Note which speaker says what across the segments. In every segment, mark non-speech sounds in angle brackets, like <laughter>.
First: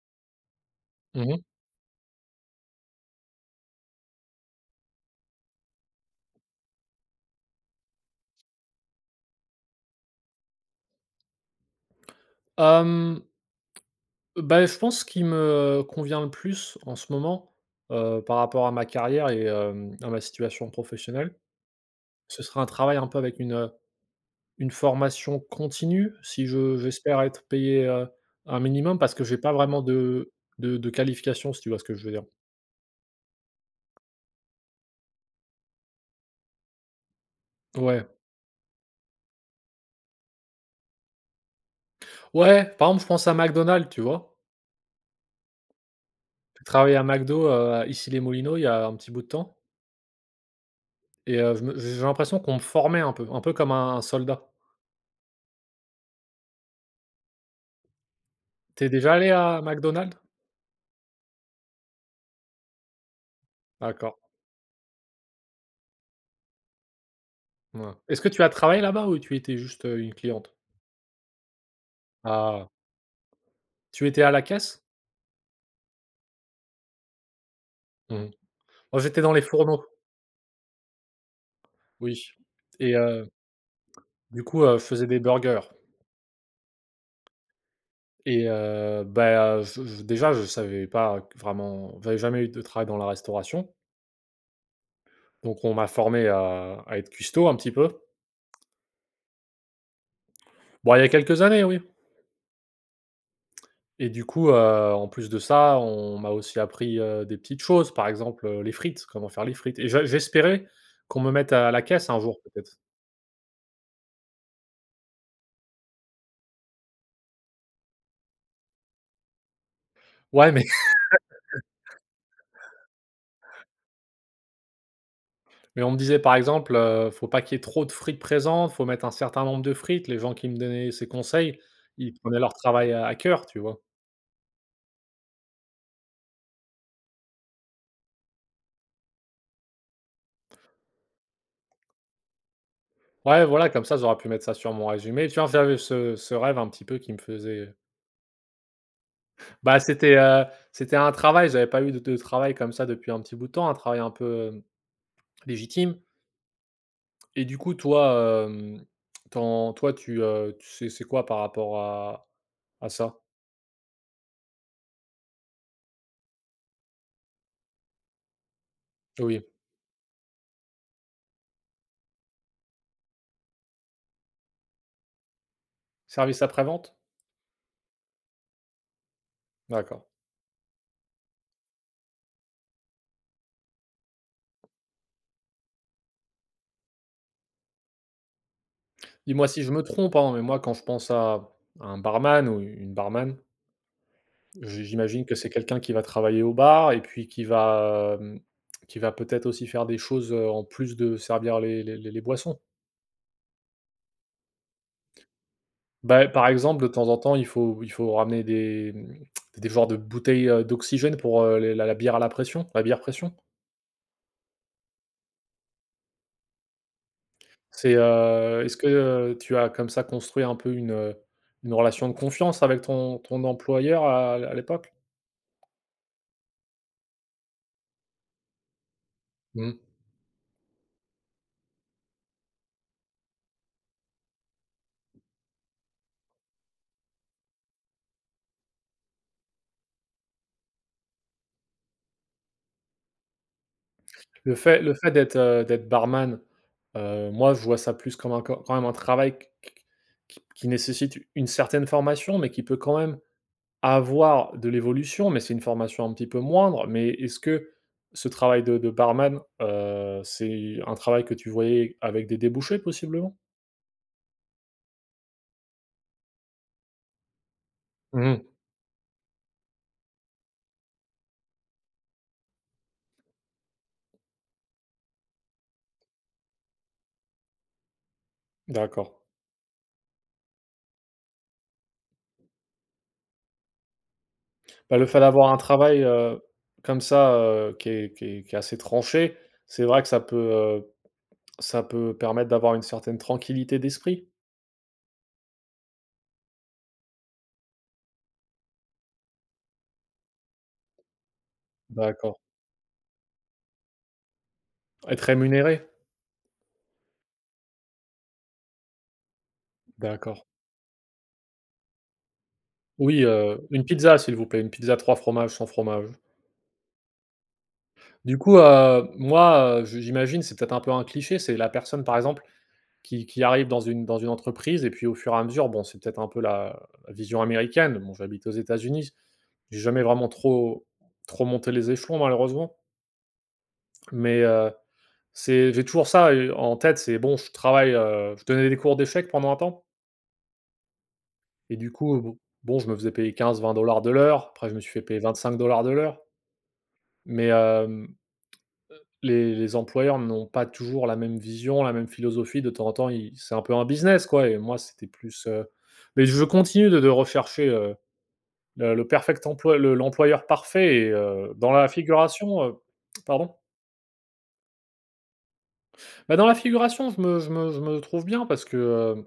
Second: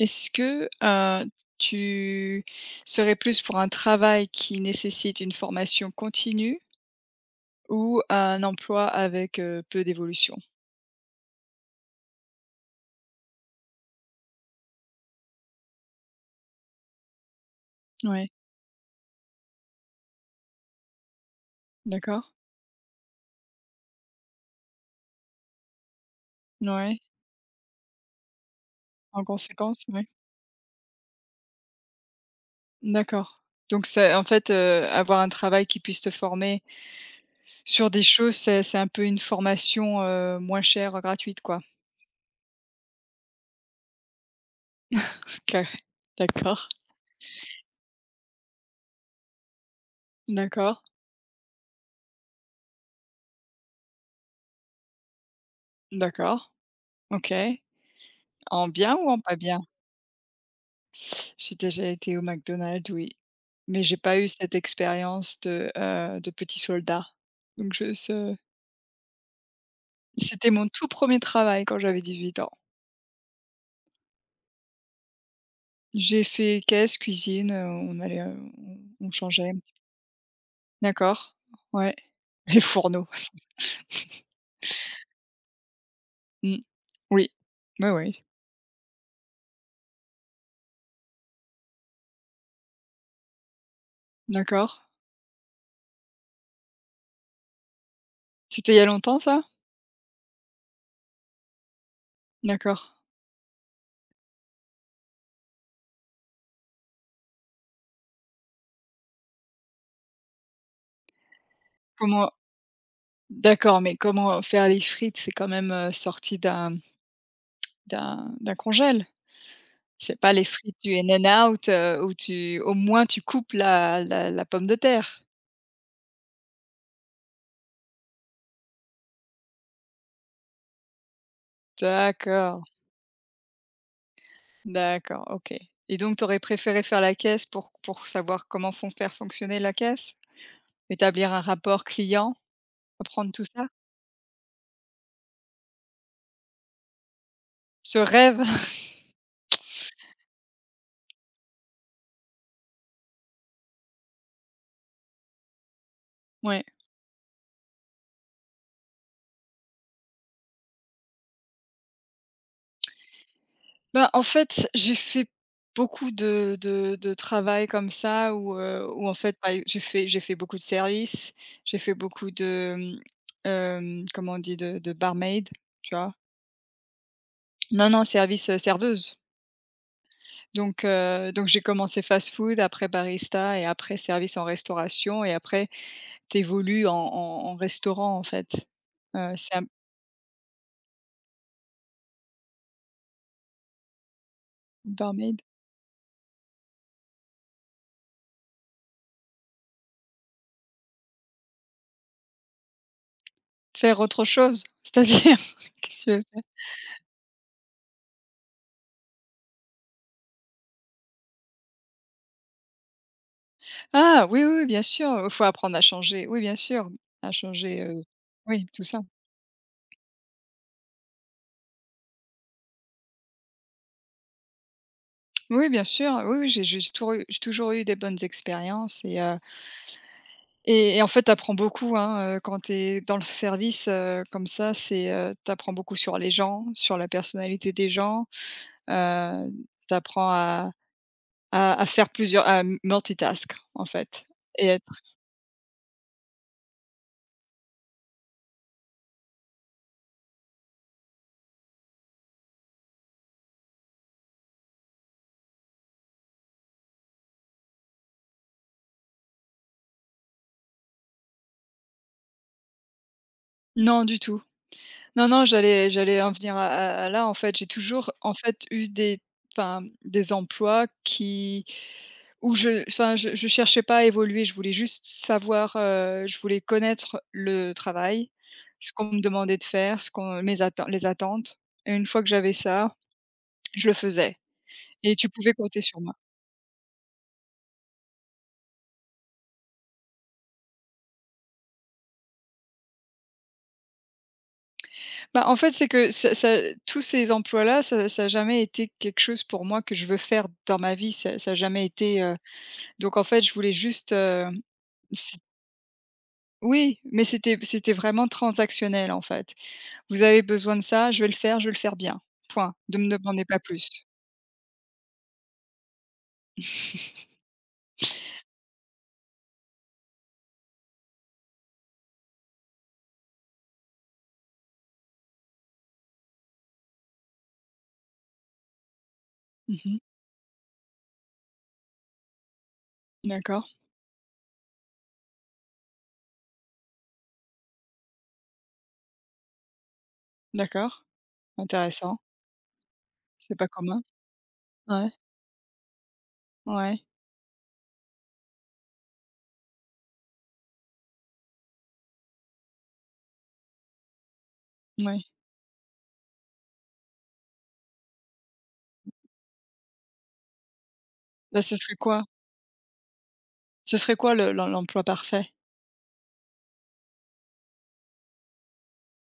Speaker 1: Est-ce que
Speaker 2: Mmh mh.
Speaker 1: tu serais plus pour un travail qui nécessite une formation continue ou un emploi avec peu d'évolution?
Speaker 2: Bah, je pense ce qui me convient le plus en ce moment,
Speaker 1: Oui,
Speaker 2: par rapport à ma carrière et à ma situation professionnelle,
Speaker 1: d'accord.
Speaker 2: ce sera un travail un peu avec une formation continue si je
Speaker 1: Oui.
Speaker 2: j'espère être payé, un minimum parce
Speaker 1: En
Speaker 2: que j'ai pas
Speaker 1: conséquence,
Speaker 2: vraiment
Speaker 1: oui.
Speaker 2: de qualification, si tu vois ce que je veux dire.
Speaker 1: D'accord. Donc c'est en fait avoir un travail qui puisse te former sur des
Speaker 2: Ouais.
Speaker 1: choses, c'est un peu une formation moins chère, gratuite, quoi.
Speaker 2: Ouais, par exemple, je pense à McDonald's, tu vois?
Speaker 1: OK.
Speaker 2: J'ai
Speaker 1: D'accord,
Speaker 2: travaillé à McDo, à Les Moulineaux il y a un petit bout de temps
Speaker 1: d'accord,
Speaker 2: et je me j'ai l'impression qu'on me formait un peu comme un soldat.
Speaker 1: d'accord. OK. En
Speaker 2: T'es
Speaker 1: bien ou
Speaker 2: déjà
Speaker 1: en
Speaker 2: allé
Speaker 1: pas bien?
Speaker 2: à McDonald's?
Speaker 1: J'ai déjà été au McDonald's, oui, mais j'ai
Speaker 2: D'accord,
Speaker 1: pas eu cette expérience de, de petit soldat. Donc je
Speaker 2: ouais. Est-ce que
Speaker 1: ce
Speaker 2: tu as travaillé là-bas ou tu étais juste, une
Speaker 1: c'était
Speaker 2: cliente?
Speaker 1: mon tout premier travail quand j'avais 18 ans.
Speaker 2: Ah. Tu étais à la caisse?
Speaker 1: J'ai fait caisse, cuisine on allait
Speaker 2: Mmh.
Speaker 1: on
Speaker 2: Moi,
Speaker 1: on
Speaker 2: j'étais dans les
Speaker 1: changeait.
Speaker 2: fourneaux,
Speaker 1: D'accord, ouais,
Speaker 2: oui,
Speaker 1: les
Speaker 2: et
Speaker 1: fourneaux. <laughs>
Speaker 2: du coup, je faisais des burgers
Speaker 1: Mmh. Oui, oui, oui,
Speaker 2: et bah, je savais pas vraiment, j'avais jamais eu de travail dans la restauration,
Speaker 1: d'accord.
Speaker 2: donc on m'a formé à être cuistot un petit peu.
Speaker 1: C'était il y a longtemps ça?
Speaker 2: Bon, il y a quelques années, oui,
Speaker 1: D'accord.
Speaker 2: et du coup, en plus de ça, on m'a aussi appris, des petites choses, par exemple, les frites, comment faire les frites, et j'espérais qu'on me mette à la caisse un
Speaker 1: Comment
Speaker 2: jour peut-être.
Speaker 1: D'accord, mais comment faire les frites? C'est quand même sorti d'un congèle. C'est pas les
Speaker 2: Ouais, mais
Speaker 1: frites du In and Out où tu au moins tu coupes la pomme de terre?
Speaker 2: Mais on me disait par exemple: «Faut pas qu'il y ait trop de frites présentes, faut mettre un certain nombre de frites». Les gens qui me donnaient ces conseils, ils prenaient leur
Speaker 1: D'accord,
Speaker 2: travail à cœur, tu vois?
Speaker 1: d'accord, OK. Et donc tu aurais préféré faire la caisse pour savoir comment font faire fonctionner la caisse? Établir un rapport client? Apprendre tout
Speaker 2: Ouais,
Speaker 1: ça?
Speaker 2: voilà, comme ça, j'aurais pu mettre ça sur mon résumé. Tu vois, enfin, j'avais ce rêve un petit peu qui me faisait,
Speaker 1: Ce rêve? <laughs>
Speaker 2: bah, c'était un travail, j'avais pas eu de travail comme ça depuis un petit bout de temps, un travail un peu, légitime.
Speaker 1: Ouais.
Speaker 2: Et du coup, toi, ton toi, tu sais c'est quoi par rapport à ça?
Speaker 1: Ben en fait, j'ai fait beaucoup de travail comme ça où où en fait,
Speaker 2: Oui.
Speaker 1: bah, j'ai fait beaucoup de service, j'ai fait beaucoup de, comment on dit? De barmaid, tu vois?
Speaker 2: Service après-vente?
Speaker 1: Non, non, service serveuse.
Speaker 2: D'accord.
Speaker 1: Donc j'ai commencé fast-food, après barista et après service en restauration et après t'évolues en restaurant, en fait.
Speaker 2: Dis-moi
Speaker 1: C'est
Speaker 2: si
Speaker 1: un
Speaker 2: je me trompe, hein, mais moi, quand je pense à un barman ou une barman, j'imagine que
Speaker 1: barmaid.
Speaker 2: c'est quelqu'un qui va travailler au bar et puis qui va peut-être aussi faire des choses, en plus de servir les boissons.
Speaker 1: Faire autre chose, c'est-à-dire? <laughs> Qu'est-ce que tu veux
Speaker 2: Bah,
Speaker 1: faire?
Speaker 2: par exemple, de temps en temps, il faut ramener des genres de bouteilles, d'oxygène pour, les la la bière à la pression, la bière pression.
Speaker 1: Ah! Oui, oui, oui, bien sûr, il faut apprendre à changer. Oui, bien sûr, à changer
Speaker 2: C'est, heu,
Speaker 1: oui,
Speaker 2: est-ce
Speaker 1: tout
Speaker 2: que,
Speaker 1: ça.
Speaker 2: tu as comme ça construit un peu une relation de confiance avec ton employeur à l'époque?
Speaker 1: Oui, bien sûr, oui, oui, j'ai toujours eu des bonnes expériences.
Speaker 2: Mmh.
Speaker 1: Et en fait, tu apprends beaucoup, hein quand tu es dans le service comme ça, tu apprends beaucoup sur les gens, sur la personnalité des gens, heu, tu apprends à faire plusieurs à multitask, en fait
Speaker 2: Le
Speaker 1: et
Speaker 2: fait le
Speaker 1: être
Speaker 2: fait d'être barman, moi, je vois ça plus comme un quand même un travail q qui nécessite une certaine formation, mais qui peut quand même avoir de l'évolution, mais c'est une formation un petit peu moindre. Mais est-ce que ce travail de barman, c'est un travail que tu voyais avec des débouchés possiblement?
Speaker 1: Non, du tout. Non, non, j'allais en venir à là, en fait. J'ai toujours, en
Speaker 2: Mmh,
Speaker 1: fait, eu des, enfin, des emplois qui, où je, enfin, je cherchais pas à évoluer. Je voulais juste savoir je voulais connaître le travail, ce qu'on
Speaker 2: d'accord.
Speaker 1: me demandait de faire, ce qu'on mes atten les attentes et une fois que j'avais ça, je le faisais
Speaker 2: Bah, le
Speaker 1: et
Speaker 2: fait
Speaker 1: tu pouvais
Speaker 2: d'avoir un
Speaker 1: compter sur
Speaker 2: travail,
Speaker 1: moi.
Speaker 2: comme ça, qui est assez tranché, c'est vrai que ça peut permettre d'avoir une certaine tranquillité d'esprit?
Speaker 1: Bah, en fait, c'est que ça ça tous ces emplois-là, ça a jamais été quelque chose pour moi que je veux faire dans ma vie. Ça a jamais été.
Speaker 2: D'accord.
Speaker 1: Donc en fait, je voulais juste,
Speaker 2: Être rémunéré?
Speaker 1: Oui, mais c'était vraiment transactionnel, en fait. Vous
Speaker 2: D'accord.
Speaker 1: avez besoin de ça, je vais le faire, je vais le faire bien. Point. Ne me
Speaker 2: Oui,
Speaker 1: demandez pas
Speaker 2: une
Speaker 1: plus.
Speaker 2: pizza, s'il vous plaît, une pizza 3 fromages, sans fromage.
Speaker 1: <laughs>
Speaker 2: Du coup, moi, je j'imagine, c'est peut-être un peu un cliché, c'est la personne, par exemple, qui arrive dans une entreprise et puis au fur et à mesure, bon, c'est peut-être un peu la vision américaine. Bon, j'habite aux États-Unis, j'ai
Speaker 1: Mmh.
Speaker 2: jamais vraiment trop trop monté les échelons, malheureusement,
Speaker 1: D'accord,
Speaker 2: mais c'est j'ai toujours ça, en tête, c'est bon, je travaille, je donnais des cours d'échecs pendant un temps,
Speaker 1: d'accord,
Speaker 2: et du
Speaker 1: intéressant.
Speaker 2: coup, bon, je me faisais payer
Speaker 1: C'est
Speaker 2: quinze
Speaker 1: pas
Speaker 2: vingt
Speaker 1: commun.
Speaker 2: dollars de l'heure, après je me suis fait
Speaker 1: Ouais,
Speaker 2: payer 25 dollars de l'heure.
Speaker 1: ouais,
Speaker 2: Mais les employeurs n'ont pas toujours la même vision, la même philosophie. De temps en temps, ils c'est un peu un business, quoi, et moi, c'était
Speaker 1: ouais.
Speaker 2: plus, mais je continue de rechercher, le perfect emploi le l'employeur parfait, et
Speaker 1: Là,
Speaker 2: dans
Speaker 1: ce
Speaker 2: la
Speaker 1: serait quoi?
Speaker 2: figuration, pardon?
Speaker 1: Ce serait quoi le l'em l'emploi parfait?
Speaker 2: Bah, dans la figuration, je me trouve bien parce que,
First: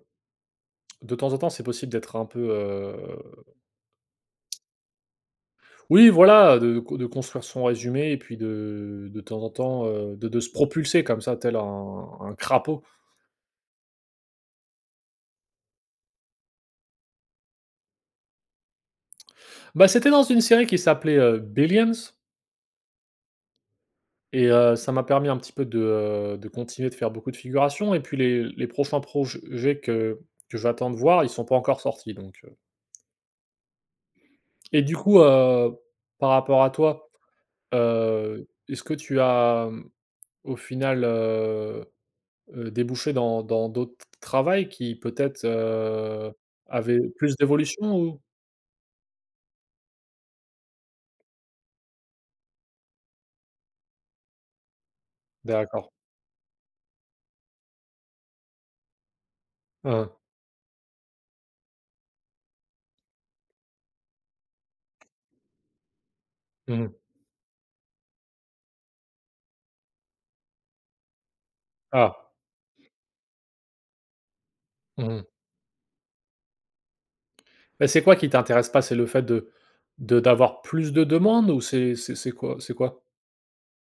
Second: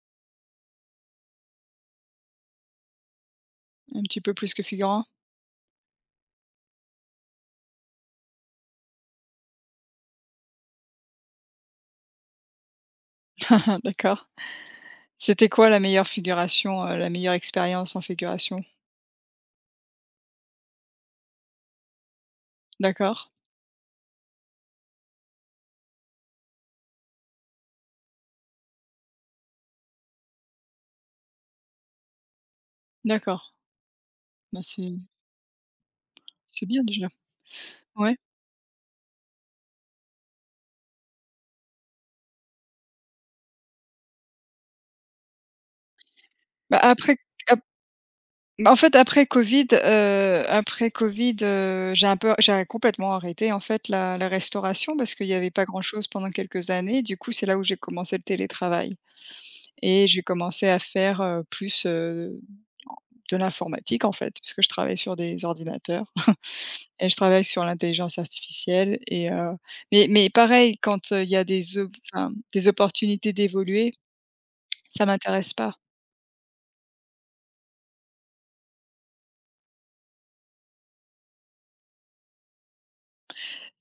Speaker 2: de temps en temps, c'est possible d'être un peu,
Speaker 1: Un petit peu plus que figurant?
Speaker 2: oui, voilà, de construire son résumé et puis de temps en temps, de se propulser comme ça, tel un crapaud.
Speaker 1: <laughs> D'accord. C'était quoi la meilleure figuration, la meilleure expérience en figuration?
Speaker 2: Bah, c'était dans une série qui s'appelait, Billions,
Speaker 1: D'accord,
Speaker 2: et ça m'a permis un petit peu de continuer de faire beaucoup de figurations, et puis les prochains projets que j'attends de voir, ils sont pas encore sortis, donc
Speaker 1: d'accord. Bah,
Speaker 2: et
Speaker 1: c'est
Speaker 2: du coup, par rapport
Speaker 1: c'est
Speaker 2: à
Speaker 1: bien déjà.
Speaker 2: toi,
Speaker 1: Ouais.
Speaker 2: est-ce que tu as, au final, débouché dans d'autres travails qui peut-être,
Speaker 1: Bah,
Speaker 2: avaient plus d'évolution ou?
Speaker 1: En fait, après covid, j'ai un peu j'ai complètement arrêté, en fait, la restauration parce qu'il y avait pas
Speaker 2: D'accord.
Speaker 1: grand-chose pendant quelques années. Du coup, c'est là où j'ai commencé le télétravail et
Speaker 2: Hein.
Speaker 1: j'ai commencé à faire plus de l'informatique, en fait, parce que je travaille sur des ordinateurs <laughs>
Speaker 2: Mmh.
Speaker 1: et je travaille sur l'intelligence artificielle. Mais pareil, quand, il y a des op
Speaker 2: Ah.
Speaker 1: enfin, des opportunités d'évoluer, ça
Speaker 2: Mmh.
Speaker 1: m'intéresse pas.
Speaker 2: Mais c'est quoi qui t'intéresse pas? C'est le fait de d'avoir plus de demandes ou c'est quoi?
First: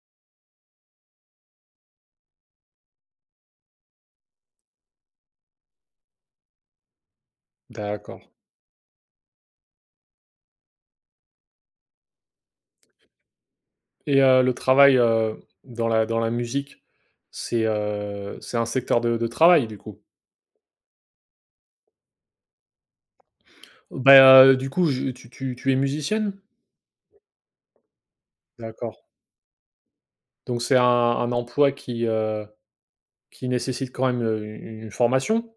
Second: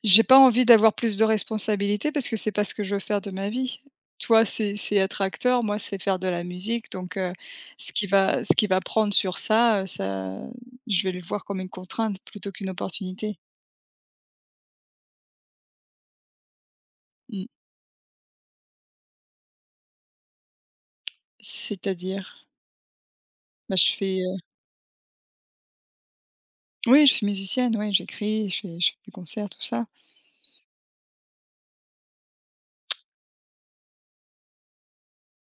Speaker 1: J'ai pas envie d'avoir plus de responsabilités parce que c'est pas ce que je veux faire de ma vie. Toi, c'est être acteur, moi, c'est faire de la musique, donc ce qui
Speaker 2: D'accord,
Speaker 1: va ce qui va prendre sur ça, ça je vais le voir comme une contrainte plutôt qu'une opportunité.
Speaker 2: et le travail, dans la musique,
Speaker 1: Mmh.
Speaker 2: c'est un secteur de travail, du coup?
Speaker 1: C'est-à-dire? Bah,
Speaker 2: Bah, du coup, je tu tu tu es musicienne?
Speaker 1: oui, je suis musicienne, oui, j'écris, je fais je
Speaker 2: D'accord,
Speaker 1: fais des concerts, tout ça.
Speaker 2: donc c'est un emploi qui nécessite quand même, une formation?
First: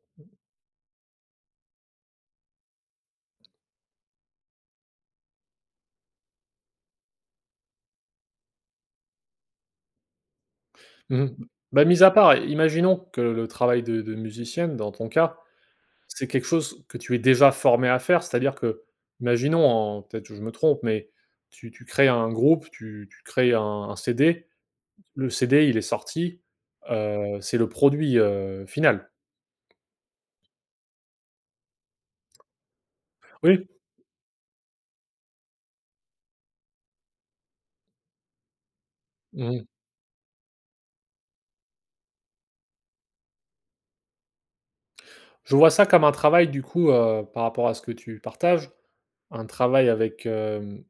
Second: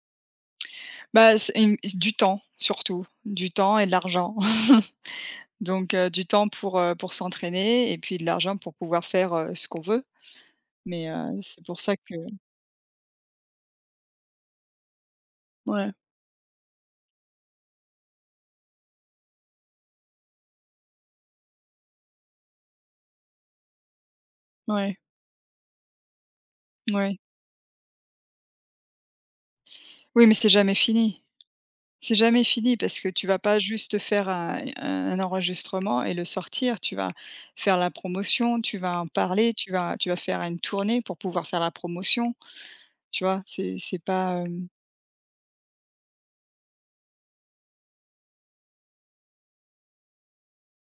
Speaker 1: Bah, c'est une du temps surtout, du temps et de l'argent. <laughs> Donc du temps pour, pour s'entraîner et puis de l'argent pour pouvoir faire, ce qu'on veut mais
Speaker 2: Mmh.
Speaker 1: heu, c'est pour
Speaker 2: Bah,
Speaker 1: ça
Speaker 2: mis à
Speaker 1: que
Speaker 2: part, imaginons que le travail de musicienne, dans ton cas,
Speaker 1: ouais.
Speaker 2: c'est quelque chose que tu es déjà formé à faire, c'est-à-dire que, imaginons, en peut-être que je me trompe, mais tu crées un groupe, tu crées un CD,
Speaker 1: Ouais,
Speaker 2: le CD, il est sorti,
Speaker 1: ouais.
Speaker 2: c'est le produit, final.
Speaker 1: Oui, mais c'est jamais fini. C'est jamais fini parce que tu vas pas
Speaker 2: Oui,
Speaker 1: juste faire un enregistrement et le sortir, tu vas faire la promotion, tu vas en parler,
Speaker 2: mmh.
Speaker 1: tu vas faire une tournée pour pouvoir faire la promotion, tu vois? C'est pas, hem
Speaker 2: Je vois ça comme un travail du coup, par rapport à ce que tu partages, un travail avec,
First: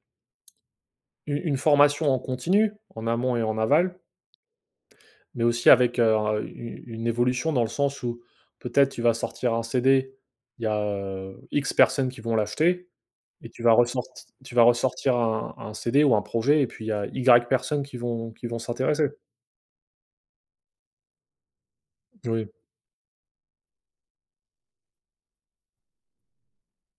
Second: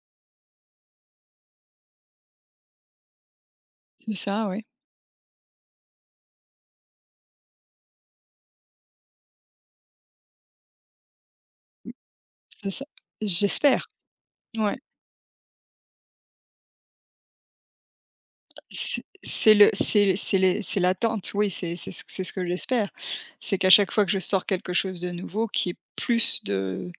Speaker 2: une formation en continu, en amont et en aval,
Speaker 1: C'est ça, ouais,
Speaker 2: mais aussi avec, u une évolution dans le sens où peut-être tu vas sortir un CD, il y a, X personnes qui vont
Speaker 1: c'est ça.
Speaker 2: l'acheter. Et
Speaker 1: J'espère,
Speaker 2: tu vas
Speaker 1: ouais.
Speaker 2: ressortir un CD ou un projet, et puis il y a Y personnes qui vont s'intéresser.
Speaker 1: C'est l'attente, oui, c'est ce que
Speaker 2: Oui.
Speaker 1: j'espère. C'est qu'à chaque fois que je sors quelque chose de nouveau, qu'il y ait plus de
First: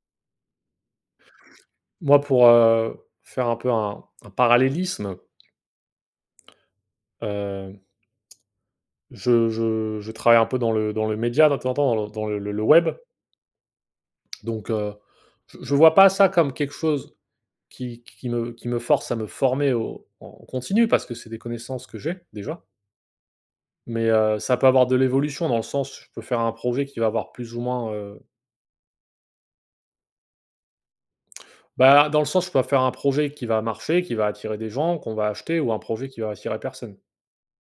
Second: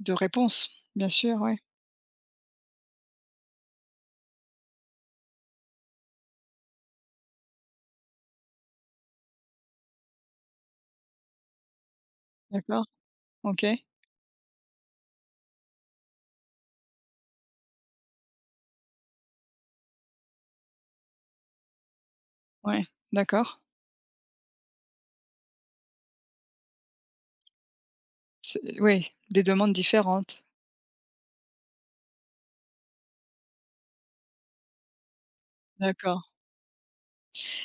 Speaker 1: de réponses. Bien sûr, ouais.
Speaker 2: Moi pour, faire un peu un parallélisme, heu, je travaille un peu dans le média de temps en temps, dans le
Speaker 1: D'accord,
Speaker 2: web,
Speaker 1: OK.
Speaker 2: donc je ne vois pas ça comme quelque chose qui me force à me former au en continu parce que c'est des connaissances que j'ai déjà,
Speaker 1: Ouais, d'accord.
Speaker 2: mais ça peut avoir de l'évolution dans le sens, je peux faire un projet qui va avoir plus ou moins,
Speaker 1: C'est, oui, des demandes différentes.
Speaker 2: bah, dans le sens, je peux faire un projet qui va marcher, qui va attirer des gens, qu'on va acheter, ou un projet
Speaker 1: D'accord.
Speaker 2: qui va attirer personne.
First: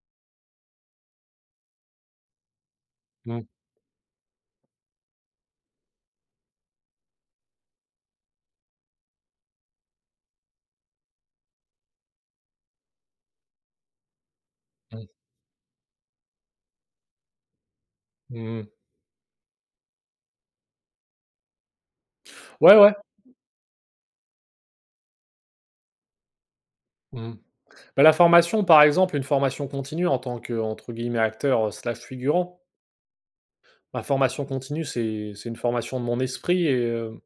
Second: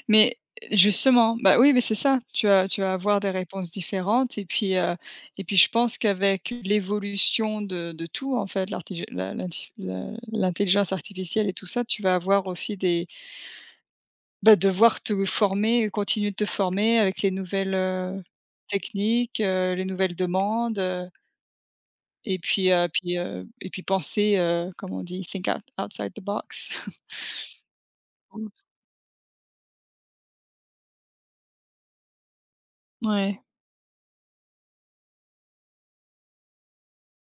Speaker 1: Mais eh, justement, bah, oui, mais c'est ça, tu vas avoir des
Speaker 2: Mmh,
Speaker 1: réponses différentes et puis et puis je pense qu'avec l'évolution de tout, en fait, l'artifi la l'inti la l'intelligence artificielle et tout ça, tu vas avoir aussi des, bah, devoir
Speaker 2: mmh,
Speaker 1: te former, continuer de te former avec les nouvelles,
Speaker 2: mmh.
Speaker 1: techniques, les nouvelles demandes, heu et puis,
Speaker 2: Ouais,
Speaker 1: heu,
Speaker 2: ouais.
Speaker 1: puis, heu et puis penser, comment on dit? Think out outside the box.
Speaker 2: Mmh. Bah, la formation,
Speaker 1: <laughs>
Speaker 2: par exemple, une formation continue en tant que, entre guillemets, «acteur», slash figurant.
Speaker 1: Mmh. Ouais.
Speaker 2: Ma formation continue, c'est une formation de mon esprit, et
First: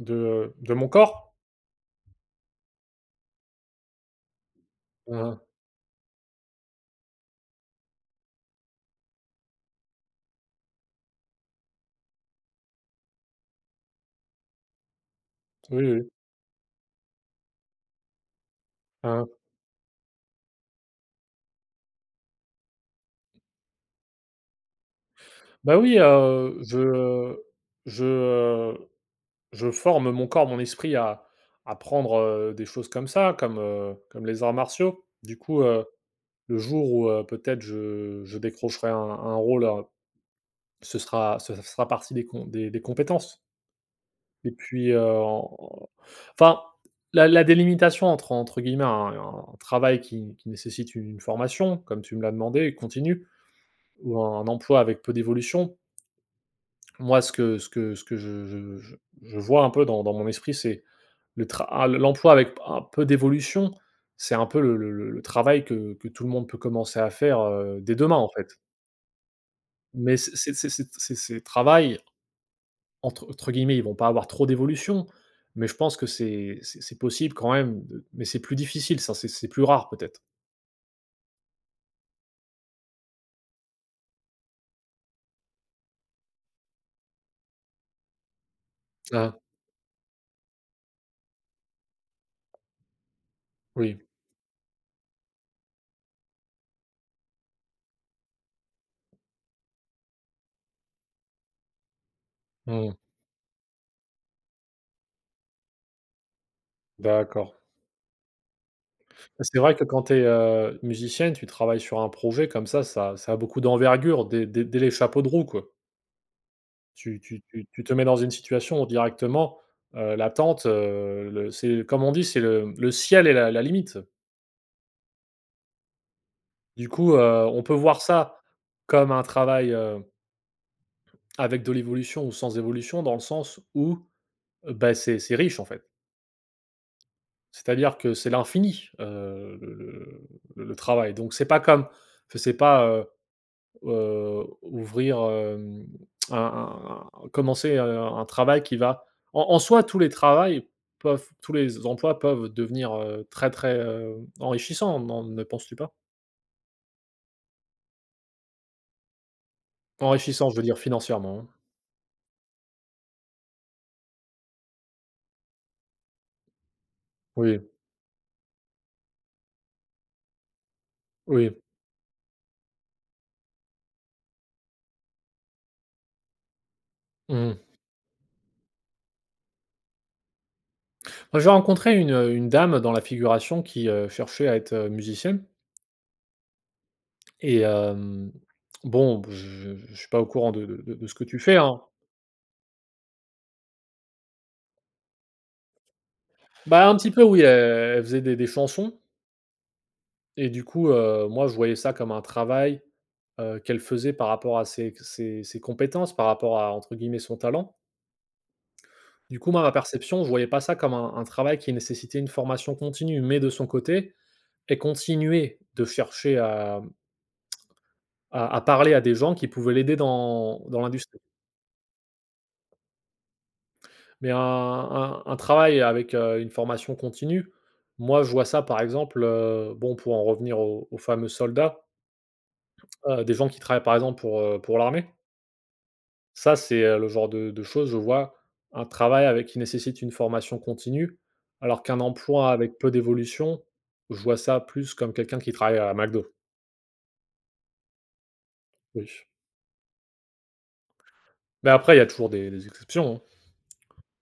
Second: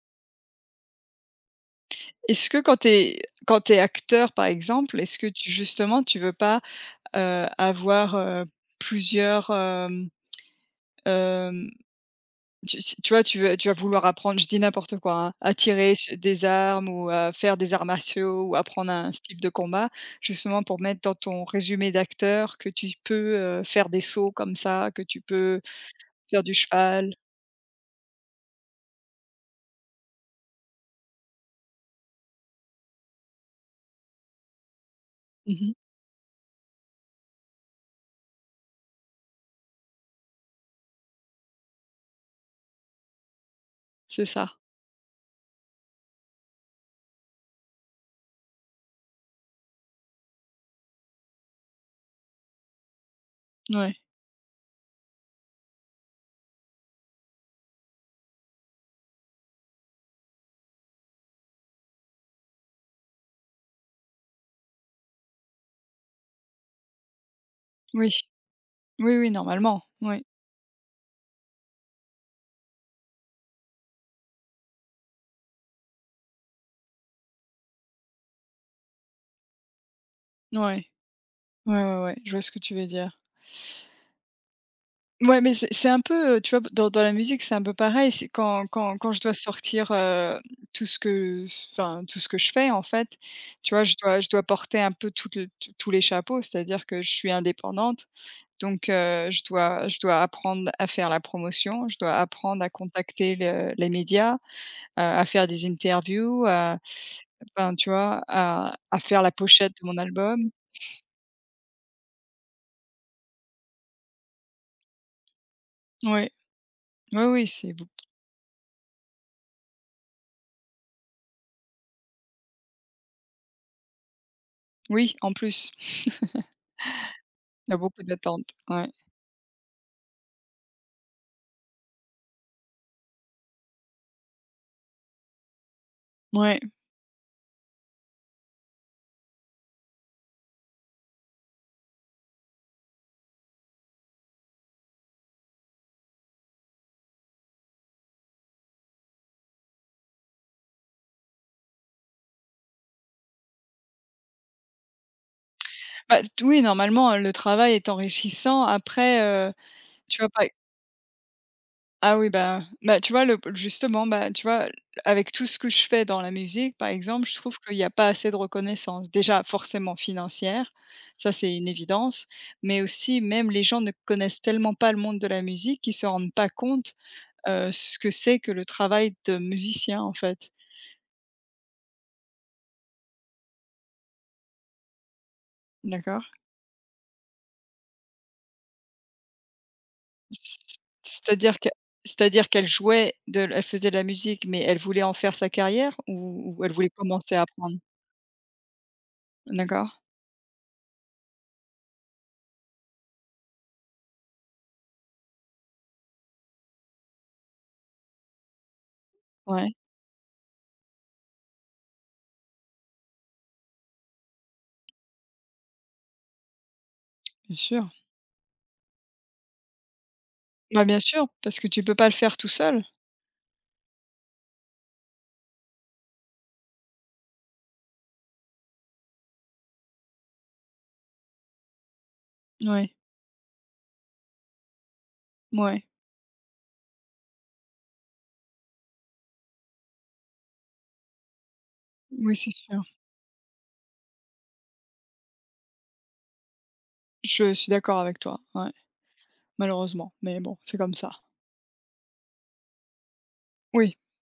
Speaker 2: de mon corps.
Speaker 1: Est-ce que quand tu es acteur, par exemple, est-ce que
Speaker 2: Mmh,
Speaker 1: tu justement, tu veux pas, avoir, plusieurshem, tu si tu vois, tu vas vouloir apprendre, je dis n'importe quoi, hein, à
Speaker 2: oui,
Speaker 1: tirer
Speaker 2: oui.
Speaker 1: su des armes ou à faire des arts martiaux ou apprendre un
Speaker 2: Hein.
Speaker 1: style de combat, justement pour mettre dans ton résumé d'acteur que tu peux, faire des sauts comme ça, que tu peux
Speaker 2: Bah, oui,
Speaker 1: faire du cheval?
Speaker 2: je, je forme mon corps, mon esprit à prendre, des choses comme ça, comme les arts martiaux. Du coup,
Speaker 1: Mmh.
Speaker 2: le jour où, peut-être je décrocherai un rôle, ce sera partie des compétences,
Speaker 1: C'est
Speaker 2: et
Speaker 1: ça.
Speaker 2: puis, en enfin, la délimitation entre guillemets un travail qui nécessite une formation, comme tu me l'as demandé, continue,
Speaker 1: Ouais.
Speaker 2: ou un emploi avec peu d'évolution. Moi, ce que je vois un peu dans mon esprit, c'est l'emploi avec un peu d'évolution, c'est un peu le travail que tout le monde peut commencer à faire, dès
Speaker 1: Oui.
Speaker 2: demain, en fait.
Speaker 1: Oui, oui, normalement.
Speaker 2: Mais
Speaker 1: Oui.
Speaker 2: ces travails, entre guillemets, ils vont pas avoir trop d'évolution, mais je pense que c'est possible quand même de mais c'est plus difficile ça, c'est plus rare peut-être.
Speaker 1: Ouais. Ouais, ouais, ouais. Je vois ce que tu veux dire. Ouais, mais c'est un peu, tu vois, dans la musique, c'est un peu pareil. C'est quand je dois
Speaker 2: Ah
Speaker 1: sortir, tout ce que enfin, tout ce que je fais, en fait, tu vois? Je
Speaker 2: oui,
Speaker 1: dois je dois porter un peu toutes le t tous les chapeaux, c'est-à-dire que je suis indépendante, donc je dois apprendre à faire la promotion, je dois apprendre à
Speaker 2: mmh,
Speaker 1: contacter le les médias, à faire des interviews, à,
Speaker 2: d'accord.
Speaker 1: enfin, tu vois? À faire la
Speaker 2: C'est
Speaker 1: pochette
Speaker 2: vrai que
Speaker 1: de mon
Speaker 2: quand tu
Speaker 1: album.
Speaker 2: es musicienne, tu travailles sur un projet comme ça, ça a beaucoup d'envergure dès les chapeaux de roue, quoi.
Speaker 1: Oui,
Speaker 2: Tu
Speaker 1: oui,
Speaker 2: tu
Speaker 1: oui,
Speaker 2: tu
Speaker 1: c'est
Speaker 2: tu
Speaker 1: beau
Speaker 2: te mets dans une situation où directement, l'attente, le c'est comme on dit, c'est le ciel et la limite.
Speaker 1: oui, en plus. <laughs>
Speaker 2: Du coup, on
Speaker 1: Il y
Speaker 2: peut
Speaker 1: a
Speaker 2: voir
Speaker 1: beaucoup
Speaker 2: ça
Speaker 1: d'attentes. Ouais.
Speaker 2: comme un travail, avec de l'évolution ou sans évolution, dans le sens où, bah, c'est riche, en fait.
Speaker 1: Ouais.
Speaker 2: C'est-à-dire que c'est l'infini, le travail. Donc c'est pas comme, enfin, c'est pas, ouvrir, un commencer, un travail qui va en soi, tous les travails peuvent, tous les emplois peuvent devenir, très, très, enrichissants, non, ne penses-tu pas?
Speaker 1: Bah, t oui, normalement, le travail est enrichissant. Après, tu vois, pas
Speaker 2: Enrichissants, je veux dire financièrement, hein.
Speaker 1: ah oui, bah, tu vois, le justement, bah, tu vois, avec tout ce que je fais dans la musique, par exemple, je trouve
Speaker 2: Oui,
Speaker 1: qu'il y a pas assez de reconnaissance. Déjà, forcément financière, ça,
Speaker 2: oui.
Speaker 1: c'est une évidence, mais aussi, même les gens ne connaissent tellement pas le monde de la musique qu'ils ne se rendent pas compte,
Speaker 2: Mmh.
Speaker 1: heu, ce que c'est que le travail de musicien, en fait.
Speaker 2: J'ai rencontré une dame dans la figuration qui, cherchait à être, musicienne,
Speaker 1: D'accord?
Speaker 2: et bon, je suis pas au courant de ce que tu fais,
Speaker 1: c'est-à-dire que
Speaker 2: hein.
Speaker 1: C'est-à-dire qu'elle jouait de l elle faisait de la musique, mais elle voulait en faire sa carrière ou elle
Speaker 2: Bah,
Speaker 1: voulait
Speaker 2: un petit peu
Speaker 1: commencer
Speaker 2: oui,
Speaker 1: à apprendre?
Speaker 2: elle faisait des chansons
Speaker 1: D'accord,
Speaker 2: et du coup, moi je voyais ça comme un travail, qu'elle faisait par rapport à ses compétences, par rapport à, entre guillemets, «son talent». Du coup, moi, ma
Speaker 1: ouais,
Speaker 2: perception, je voyais pas ça comme un travail qui nécessitait une formation continue, mais de son côté, elle continuait de chercher à
Speaker 1: bien sûr.
Speaker 2: à à parler à des gens qui pouvaient l'aider dans
Speaker 1: Bah, bien
Speaker 2: l'industrie.
Speaker 1: sûr, parce que tu peux pas le faire tout seul.
Speaker 2: Mais un travail avec, une formation continue, moi je vois ça par exemple, bon, pour en revenir aux fameux soldats,
Speaker 1: Ouais,
Speaker 2: des gens qui travaillent par exemple pour l'armée.
Speaker 1: ouais,
Speaker 2: Ça c'est, le genre de choses, je vois un travail avec qui nécessite une formation continue, alors qu'un
Speaker 1: oui, c'est
Speaker 2: emploi avec
Speaker 1: sûr.
Speaker 2: peu d'évolution, je vois ça plus comme quelqu'un qui travaille à McDo,
Speaker 1: Je suis d'accord avec toi, ouais,
Speaker 2: oui.
Speaker 1: malheureusement, mais bon, c'est comme ça.
Speaker 2: Mais après, il y a toujours des exceptions, hein.
Speaker 1: Oui.